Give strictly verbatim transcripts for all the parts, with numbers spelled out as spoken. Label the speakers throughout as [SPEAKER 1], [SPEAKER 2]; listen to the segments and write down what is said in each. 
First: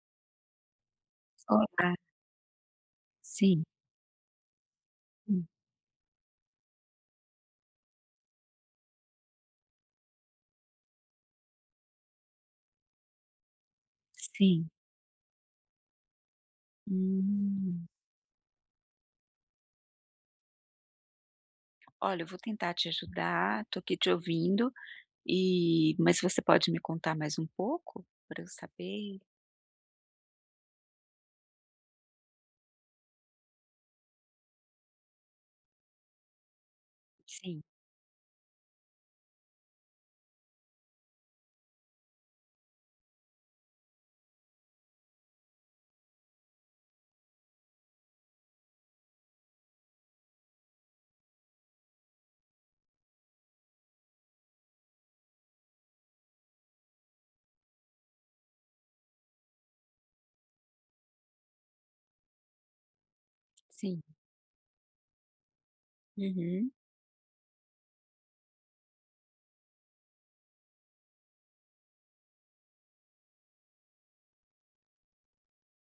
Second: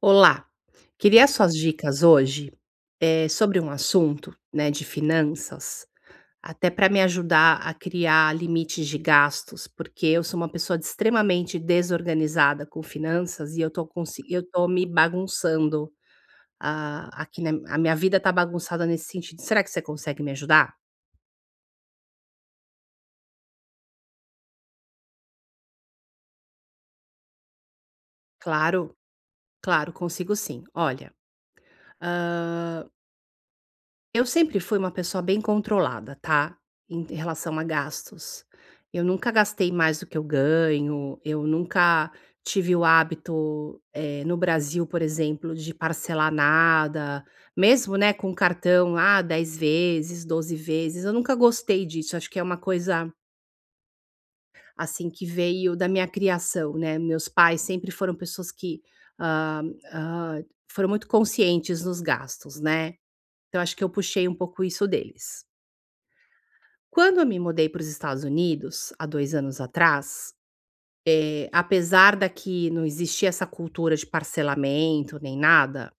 [SPEAKER 1] Olá, queria suas
[SPEAKER 2] Olá,
[SPEAKER 1] dicas hoje, eh, sobre
[SPEAKER 2] sim,
[SPEAKER 1] um assunto, né, de
[SPEAKER 2] hum,
[SPEAKER 1] finanças, até para me ajudar a criar limites de gastos, porque eu sou uma pessoa de extremamente desorganizada com finanças e eu tô consi eu tô
[SPEAKER 2] sim.
[SPEAKER 1] me bagunçando, ah, aqui na a
[SPEAKER 2] Hum.
[SPEAKER 1] minha vida tá bagunçada nesse sentido. Será que você consegue me ajudar?
[SPEAKER 2] Olha, eu vou tentar te ajudar, tô aqui te ouvindo, e mas você pode me contar mais um pouco para eu
[SPEAKER 1] Claro,
[SPEAKER 2] saber?
[SPEAKER 1] claro, consigo sim. Olha, ah, eu sempre fui uma pessoa bem controlada, tá, em relação
[SPEAKER 2] Sim,
[SPEAKER 1] a gastos. Eu nunca gastei mais do que eu ganho, eu nunca tive o hábito, eh, no Brasil, por exemplo, de parcelar nada, mesmo, né, com cartão, ah, dez vezes, doze vezes, eu nunca gostei disso, acho que é uma coisa, assim, que veio da minha criação, né, meus pais sempre foram pessoas que, hã hã, foram muito conscientes nos gastos, né, então acho que eu
[SPEAKER 2] sim.
[SPEAKER 1] puxei um pouco isso deles.
[SPEAKER 2] Uhum.
[SPEAKER 1] Quando eu me mudei para os Estados Unidos, há dois anos atrás, eh, apesar daqui não existir essa cultura de parcelamento nem nada,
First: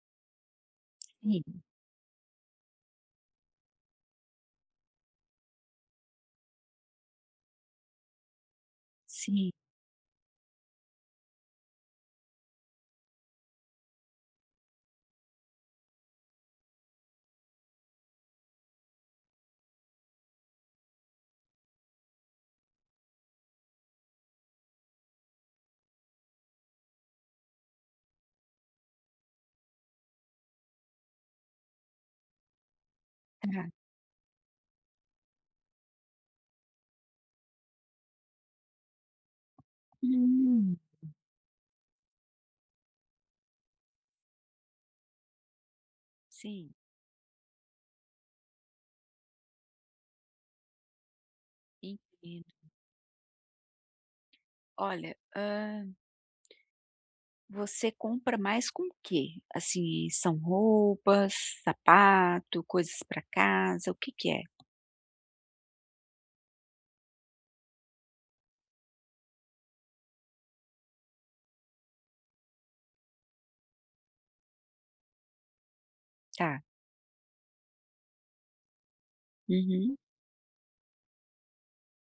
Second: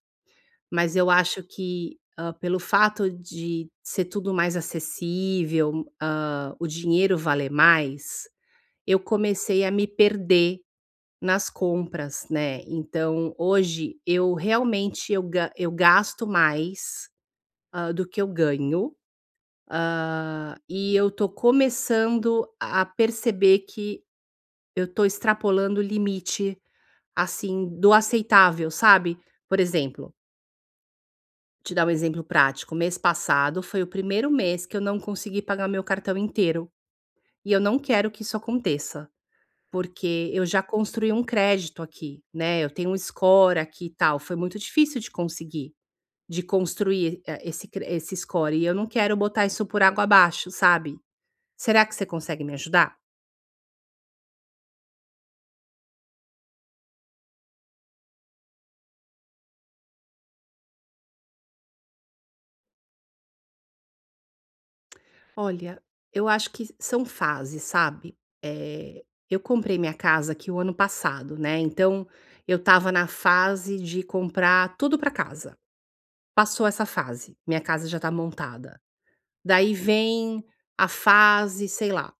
[SPEAKER 1] mas eu
[SPEAKER 2] Sim,
[SPEAKER 1] acho que, hã, pelo fato de ser tudo mais acessível, hã, o dinheiro valer mais, eu
[SPEAKER 2] sim,
[SPEAKER 1] comecei a me perder nas compras, né. Então hoje eu realmente eu ga eu gasto mais, hã, do que eu ganho Hã, e eu tô começando a perceber que eu tô extrapolando o limite, assim, do aceitável, sabe. Por exemplo, te dar um exemplo prático, mês passado
[SPEAKER 2] tá.
[SPEAKER 1] foi o primeiro mês que eu não consegui pagar meu cartão inteiro, e eu não quero que isso aconteça, porque eu já
[SPEAKER 2] Hum,
[SPEAKER 1] construí um crédito aqui, né, eu tenho um score aqui e tal, foi muito difícil de conseguir, de
[SPEAKER 2] sim,
[SPEAKER 1] construir, eh, esse cre esse score, e eu não quero botar isso por água abaixo, sabe. Será que você consegue
[SPEAKER 2] entendo.
[SPEAKER 1] me ajudar?
[SPEAKER 2] Olha, hã, você compra mais com o quê? Assim, são roupas, sapato, coisas para casa, o que que é?
[SPEAKER 1] Olha, eu acho que são fases, sabe. Eh, eu comprei minha casa aqui o ano passado, né, então eu estava na fase de comprar tudo pra casa.
[SPEAKER 2] Tá.
[SPEAKER 1] Passou essa fase, minha casa já tá montada. Daí
[SPEAKER 2] Uhum.
[SPEAKER 1] vem a fase, sei lá,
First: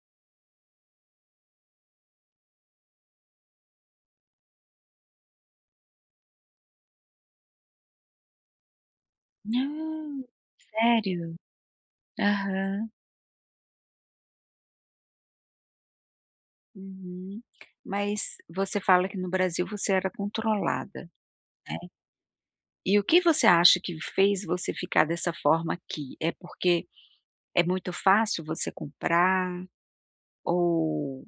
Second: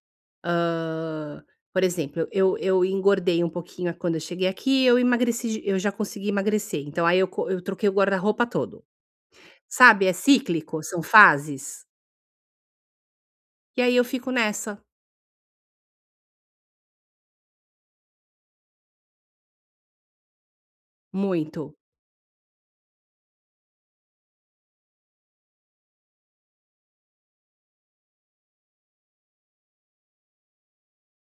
[SPEAKER 1] hã, por exemplo, eu eu engordei um pouquinho quando eu cheguei aqui, eu emagreci de- eu já consegui emagrecer, então aí eu co eu troquei o guarda-roupa todo. Sabe, é
[SPEAKER 2] Ah,
[SPEAKER 1] cíclico, são
[SPEAKER 2] sério?
[SPEAKER 1] fases.
[SPEAKER 2] Aham.
[SPEAKER 1] E aí eu fico nessa,
[SPEAKER 2] Uhum. Mas você fala que no Brasil você era controlada, né.
[SPEAKER 1] muito.
[SPEAKER 2] E o que você acha que fez você ficar dessa forma aqui? É porque é muito fácil você comprar ou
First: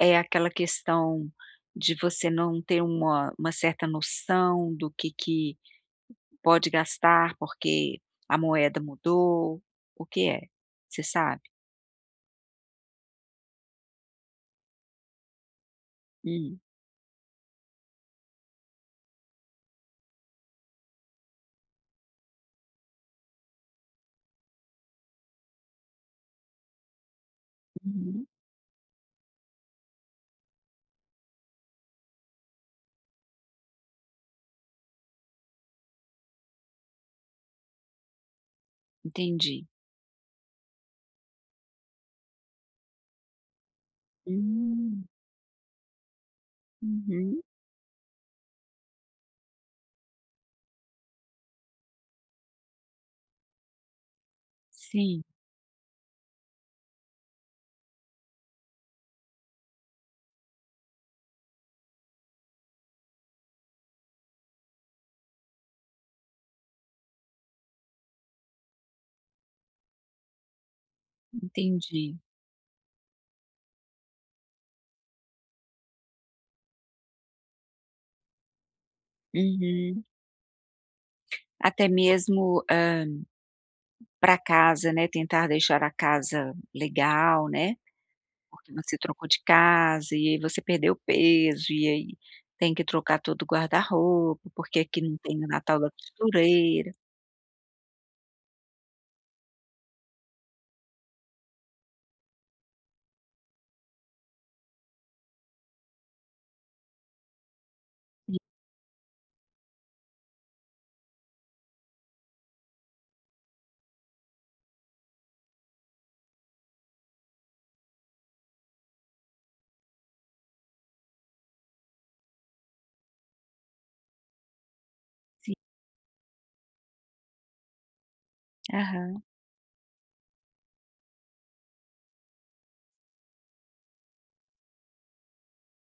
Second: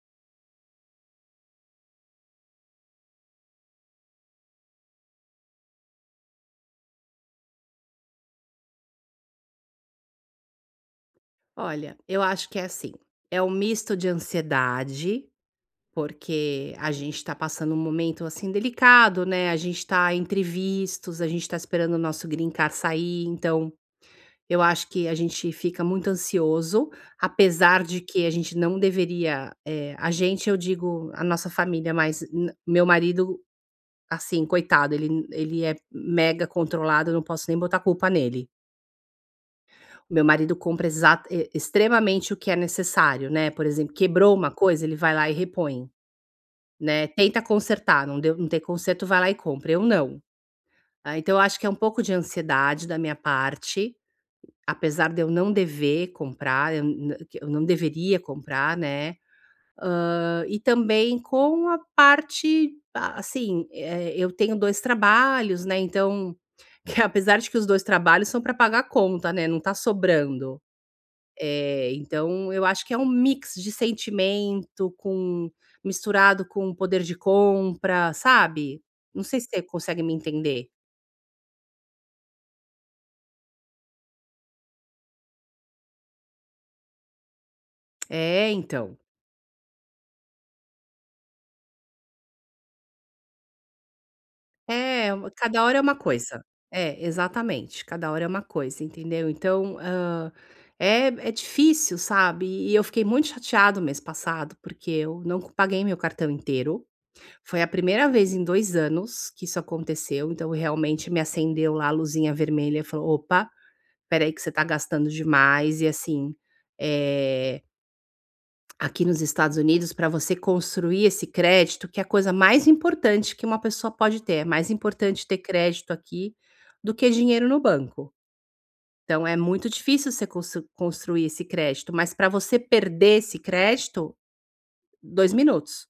[SPEAKER 2] é aquela questão de você não ter uma uma certa noção do que que pode gastar, porque a moeda mudou? O que é? Você sabe?
[SPEAKER 1] Olha, eu acho que é assim, é um misto de ansiedade,
[SPEAKER 2] Hum,
[SPEAKER 1] porque a gente está passando um momento, assim, delicado, né, a gente está entre vistos, a gente está esperando o nosso green card sair, então eu acho que a gente fica muito ansioso, apesar de
[SPEAKER 2] uhum,
[SPEAKER 1] que a gente não deveria, eh, a gente, eu digo, a nossa família, mas n meu marido, assim, coitado, ele ele é mega controlado, eu não posso nem botar culpa nele.
[SPEAKER 2] entendi.
[SPEAKER 1] Meu marido compra exata e extremamente o que é necessário, né, por exemplo, quebrou uma coisa, ele
[SPEAKER 2] Hum,
[SPEAKER 1] vai lá e repõe, né, tenta
[SPEAKER 2] uhum,
[SPEAKER 1] consertar, não deu não tem conserto, vai lá e compra, eu não. Ah, então eu acho que é um pouco de ansiedade da minha parte, apesar de
[SPEAKER 2] sim,
[SPEAKER 1] eu não dever comprar, eu n que eu não deveria comprar, né, hã, e também com a parte, a assim, eh, eu tenho dois trabalhos, né, então, que apesar de que os dois trabalhos são para pagar a conta, né, não tá sobrando. Eh,
[SPEAKER 2] entendi.
[SPEAKER 1] então eu acho que é um mix de sentimento com misturado com poder de compra, sabe. Não sei se você consegue
[SPEAKER 2] Uhum.
[SPEAKER 1] me entender.
[SPEAKER 2] Até mesmo, para casa, né, tentar deixar a casa legal, né,
[SPEAKER 1] É,
[SPEAKER 2] porque você
[SPEAKER 1] então.
[SPEAKER 2] trocou de casa e aí você perdeu peso, e aí tem que trocar todo o guarda-roupa, porque aqui
[SPEAKER 1] É,
[SPEAKER 2] não
[SPEAKER 1] uma
[SPEAKER 2] tem o
[SPEAKER 1] cada hora
[SPEAKER 2] Natal
[SPEAKER 1] é
[SPEAKER 2] da
[SPEAKER 1] uma coisa.
[SPEAKER 2] costureira.
[SPEAKER 1] É, exatamente, cada hora é uma coisa, entendeu. Então, hã, é é difícil, sabe. E eu fiquei muito chateado mês passado, porque eu não paguei meu cartão inteiro. Foi a primeira vez
[SPEAKER 2] Sim,
[SPEAKER 1] em dois anos que isso aconteceu, então realmente me acendeu lá a luzinha vermelha e falou: "Opa, espera aí que você está gastando demais", e assim, eh, aqui nos Estados Unidos, para você construir esse crédito, que é a coisa mais importante que uma pessoa pode ter, é mais importante ter
[SPEAKER 2] sim.
[SPEAKER 1] crédito aqui do que dinheiro no banco.
[SPEAKER 2] Aham,
[SPEAKER 1] Então é muito difícil você consu construir esse crédito, mas para você perder esse crédito, dois minutos,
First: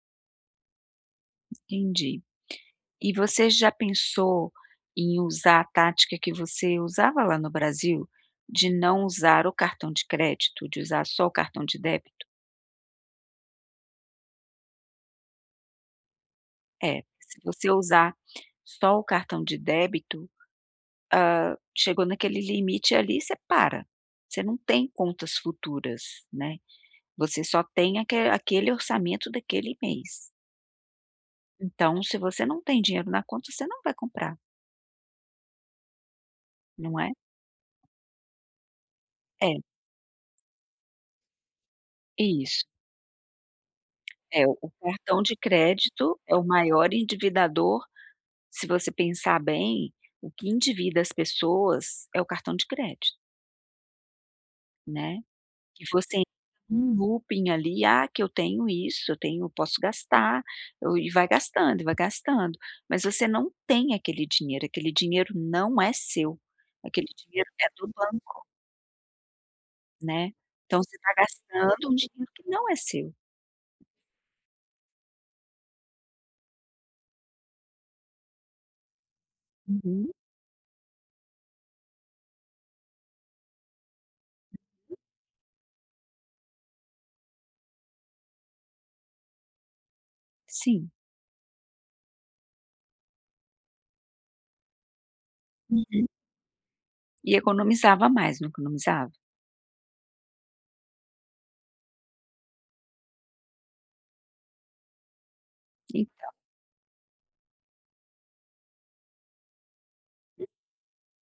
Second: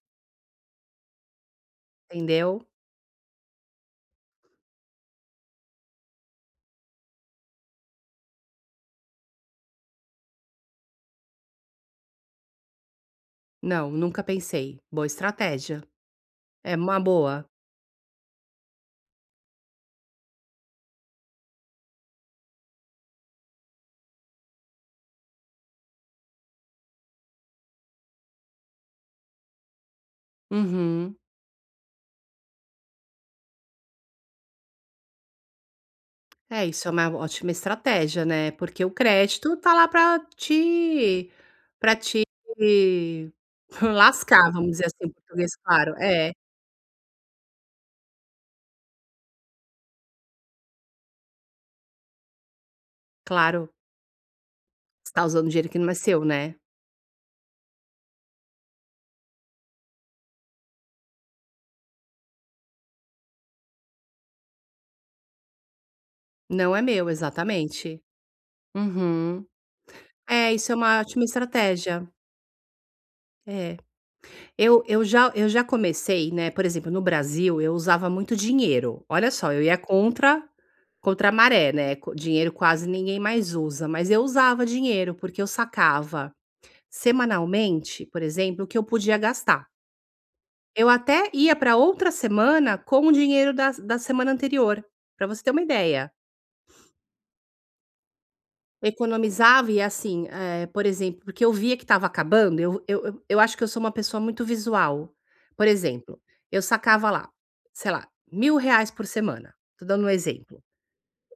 [SPEAKER 2] entendi.
[SPEAKER 1] entendeu?
[SPEAKER 2] E você já pensou em usar a tática que você usava lá no Brasil, de não usar o cartão de crédito, de usar só o cartão de débito?
[SPEAKER 1] Não, nunca pensei. Boa estratégia. É uma
[SPEAKER 2] É, se
[SPEAKER 1] boa.
[SPEAKER 2] você usar só o cartão de débito, chegou naquele limite ali, você para. Você não tem contas futuras, né. Você só tem aque aquele orçamento daquele mês.
[SPEAKER 1] Uhum.
[SPEAKER 2] Então, se você não tem dinheiro na conta, você não vai comprar,
[SPEAKER 1] É, isso é
[SPEAKER 2] não
[SPEAKER 1] uma
[SPEAKER 2] é?
[SPEAKER 1] ótima estratégia, né, porque o
[SPEAKER 2] É,
[SPEAKER 1] crédito tá lá para te para te
[SPEAKER 2] isso. É,
[SPEAKER 1] lascar,
[SPEAKER 2] o
[SPEAKER 1] vamos dizer assim, em
[SPEAKER 2] cartão de
[SPEAKER 1] português claro.
[SPEAKER 2] crédito
[SPEAKER 1] É,
[SPEAKER 2] é o maior endividador, se você pensar bem, o que endivida as pessoas é o cartão de crédito,
[SPEAKER 1] claro, você
[SPEAKER 2] né.
[SPEAKER 1] tá usando dinheiro que
[SPEAKER 2] Que
[SPEAKER 1] não é
[SPEAKER 2] você
[SPEAKER 1] seu,
[SPEAKER 2] entra
[SPEAKER 1] né.
[SPEAKER 2] num looping ali, "Ah, que eu tenho isso, eu tenho posso gastar", ou e vai gastando, e vai gastando. Mas você não tem aquele dinheiro, aquele dinheiro não é seu,
[SPEAKER 1] Não é
[SPEAKER 2] aquele
[SPEAKER 1] meu,
[SPEAKER 2] dinheiro é do
[SPEAKER 1] exatamente.
[SPEAKER 2] banco,
[SPEAKER 1] Uhum.
[SPEAKER 2] né.
[SPEAKER 1] É, isso é
[SPEAKER 2] Então você
[SPEAKER 1] uma
[SPEAKER 2] está
[SPEAKER 1] ótima
[SPEAKER 2] gastando um
[SPEAKER 1] estratégia.
[SPEAKER 2] dinheiro que não é seu.
[SPEAKER 1] É. Eu eu já eu já comecei, né, por exemplo, no Brasil, eu usava muito dinheiro. Olha só, eu ia
[SPEAKER 2] Uhum,
[SPEAKER 1] contra contra a maré, né, co dinheiro quase ninguém mais usa, mas eu usava dinheiro, porque eu sacava. Semanalmente, por exemplo, o que eu podia gastar. Eu
[SPEAKER 2] sim.
[SPEAKER 1] até ia para outra semana com o dinheiro da da semana anterior, para você ter uma
[SPEAKER 2] Uhum.
[SPEAKER 1] ideia.
[SPEAKER 2] E economizava mais, não
[SPEAKER 1] Eu
[SPEAKER 2] economizava?
[SPEAKER 1] Economizava e assim, eh, por exemplo, porque eu via que estava acabando, eu eu eu eu acho que eu sou uma pessoa muito visual. Por
[SPEAKER 2] En
[SPEAKER 1] exemplo, eu sacava lá, sei lá, mil reais por semana, tô dando um exemplo.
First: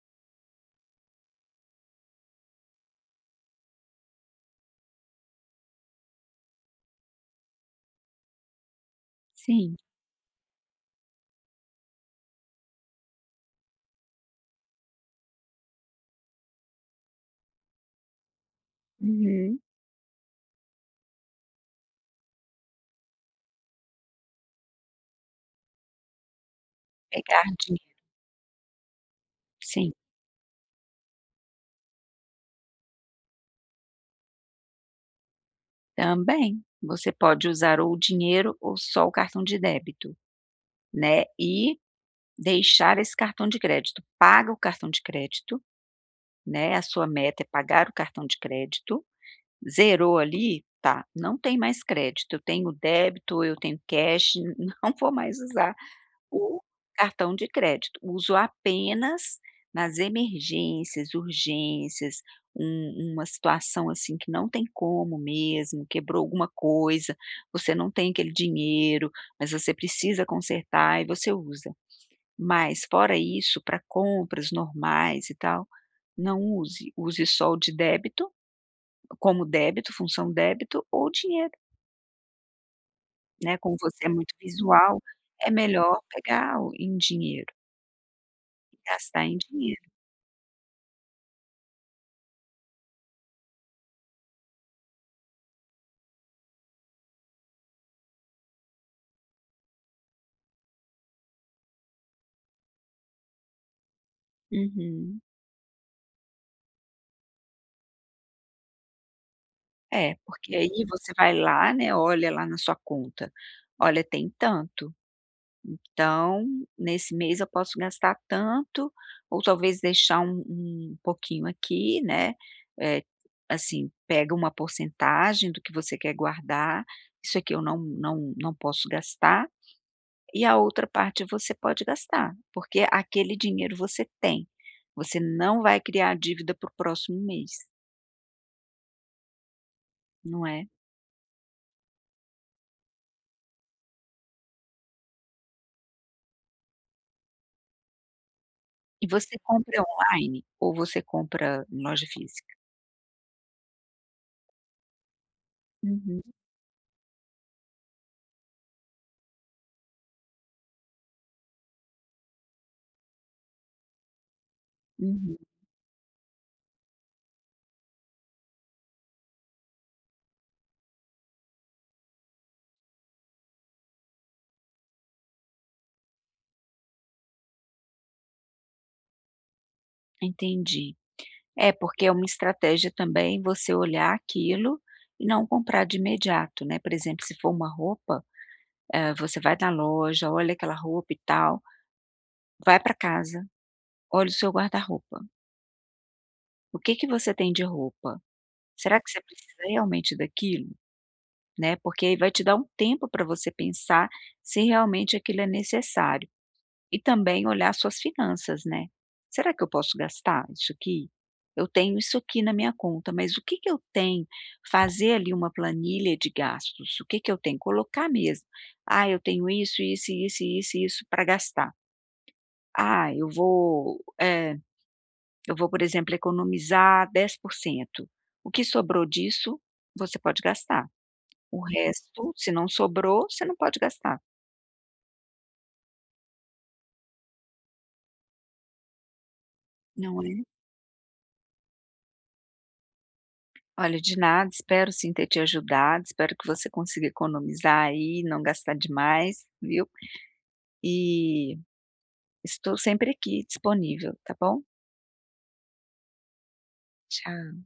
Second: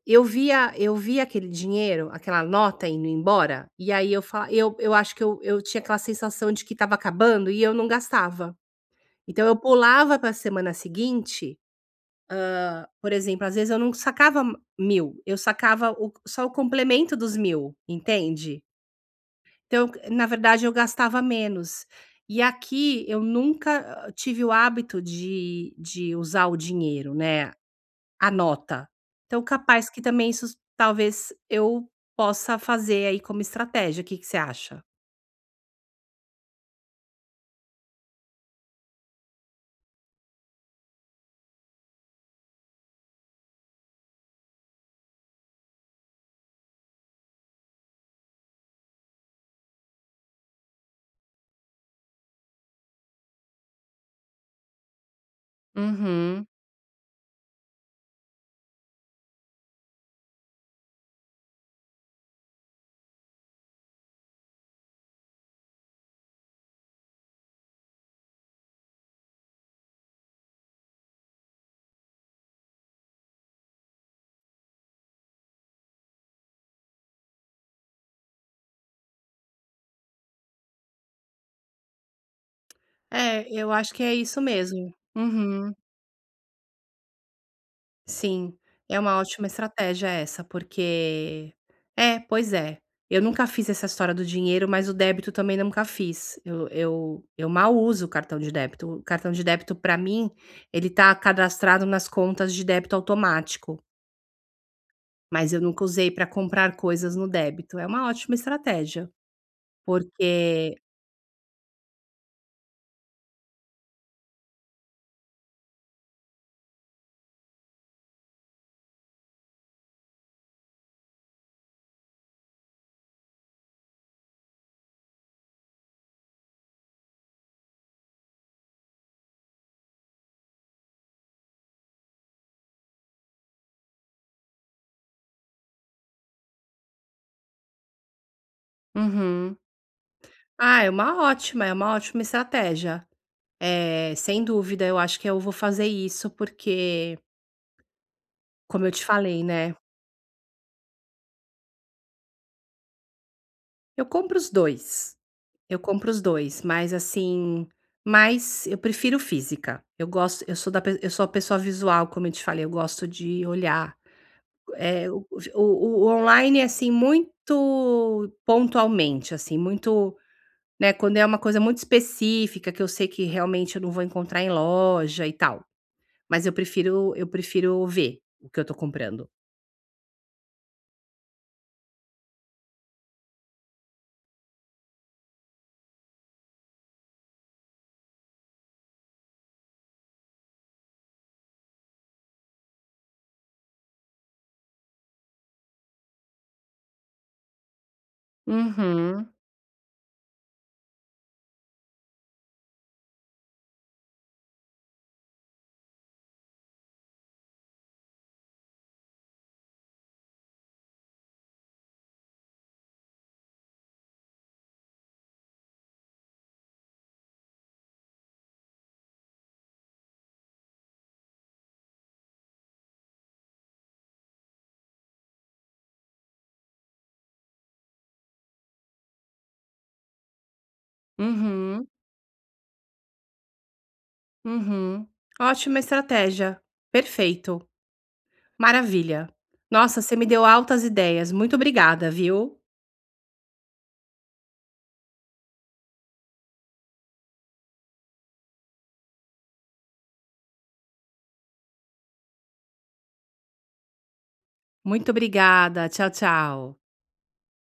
[SPEAKER 1] Eu via eu via aquele dinheiro, aquela nota indo embora, e aí eu fala eu eu acho que eu eu tinha aquela sensação de que estava acabando e eu não gastava. Então eu
[SPEAKER 2] Sim.
[SPEAKER 1] pulava para a semana seguinte, hã, por exemplo, às vezes eu não sacava m- mil, eu sacava o só o complemento dos mil, entende?
[SPEAKER 2] Uhum.
[SPEAKER 1] Então, na verdade, eu gastava menos. E aqui eu nunca ah, tive o hábito de de usar o dinheiro,
[SPEAKER 2] Pegar
[SPEAKER 1] né,
[SPEAKER 2] dinheiro
[SPEAKER 1] a nota. Então capaz
[SPEAKER 2] sim,
[SPEAKER 1] que também isso talvez eu possa fazer aí como estratégia, O que que você acha?
[SPEAKER 2] também. Você pode usar ou o dinheiro ou só o cartão de débito, né, e deixar esse cartão de crédito. Paga o cartão de crédito, né, a sua meta é pagar o cartão de crédito. Zerou ali, tá, não tem mais crédito, eu tenho débito, eu tenho cash, não vou mais usar
[SPEAKER 1] Uhum.
[SPEAKER 2] o cartão de crédito. Uso apenas nas emergências, urgências, um uma situação, assim, que não tem como mesmo, quebrou alguma coisa, você não tem aquele dinheiro, mas você precisa consertar e você usa. Mas fora isso, para compras normais e tal, não use. Use só o de débito, como débito, função débito ou dinheiro,
[SPEAKER 1] É,
[SPEAKER 2] né,
[SPEAKER 1] eu
[SPEAKER 2] como
[SPEAKER 1] acho Acho que
[SPEAKER 2] você é
[SPEAKER 1] é
[SPEAKER 2] muito
[SPEAKER 1] isso mesmo.
[SPEAKER 2] visual, é
[SPEAKER 1] Uhum.
[SPEAKER 2] melhor pegar o em dinheiro,
[SPEAKER 1] Sim, é uma
[SPEAKER 2] gastar em
[SPEAKER 1] ótima
[SPEAKER 2] dinheiro.
[SPEAKER 1] estratégia essa, porque é, pois é. Eu nunca fiz essa história do dinheiro, mas o débito também nunca fiz. Eu eu eu mal uso o cartão de débito. O cartão de débito, para mim, ele tá cadastrado nas contas de débito automático,
[SPEAKER 2] Uhum.
[SPEAKER 1] mas eu nunca usei para comprar coisas no débito. É uma ótima estratégia,
[SPEAKER 2] É, porque aí
[SPEAKER 1] porque.
[SPEAKER 2] você vai lá, né, olha lá na sua conta, olha tem tanto. Então, nesse mês eu posso gastar tanto, ou talvez deixar um um pouquinho aqui, né, eh, assim, pega uma porcentagem do que você quer guardar, isso aqui eu não não não posso gastar, e a outra parte você pode gastar, porque aquele dinheiro você tem, você não vai criar dívida para o próximo mês,
[SPEAKER 1] Uhum.
[SPEAKER 2] não é.
[SPEAKER 1] Ah, é uma ótima, é uma ótima estratégia. Eh, sem dúvida, eu acho que eu vou fazer isso, porque, como eu te
[SPEAKER 2] E você
[SPEAKER 1] falei, né.
[SPEAKER 2] compra online ou você compra em loja física?
[SPEAKER 1] Eu compro os dois. eu compro os
[SPEAKER 2] Uhum,
[SPEAKER 1] dois, mas assim, mas eu prefiro física. Eu gosto eu sou da pe eu sou a pessoa visual, como eu te falei, eu gosto de olhar. Eh, o
[SPEAKER 2] uhum,
[SPEAKER 1] o o online é, assim, muito pontualmente, assim, muito, né, quando é uma coisa muito específica, que eu sei que realmente eu não vou encontrar em loja e tal, mas eu prefiro eu prefiro ver o que eu tô comprando.
[SPEAKER 2] entendi. É, porque é uma estratégia também você olhar aquilo e não comprar de imediato, né. Por exemplo, se for uma roupa, eh, você vai na loja, olha aquela roupa e tal, vai para casa, olha o seu guarda-roupa. O que que você tem de roupa? Será que você
[SPEAKER 1] Uhum,
[SPEAKER 2] precisa realmente daquilo? Né, porque aí vai te dar um tempo para você pensar se realmente aquilo é necessário. E também olhar suas finanças, né. "Será que eu posso gastar isso aqui? Eu tenho isso aqui na minha conta, mas o que que eu tenho?" Fazer ali uma planilha de gastos. O que que eu tenho? Colocar mesmo. "Ah, eu tenho isso, isso, isso, isso isso para gastar. Ah, eu vou, eh, eu vou, por exemplo, economizar dez por cento. O que sobrou disso, você pode gastar. O
[SPEAKER 1] uhum,
[SPEAKER 2] resto, se não sobrou, você não pode gastar",
[SPEAKER 1] uhum. Ótima estratégia, perfeito. Maravilha. Nossa, você
[SPEAKER 2] não
[SPEAKER 1] me
[SPEAKER 2] é?
[SPEAKER 1] deu altas ideias. Muito obrigada, viu.
[SPEAKER 2] Olha, de nada, espero sim ter te ajudado, espero que você consiga economizar aí, não gastar demais, viu? E estou sempre aqui disponível, tá bom?
[SPEAKER 1] Muito obrigada. Tchau, tchau.
[SPEAKER 2] Tchau.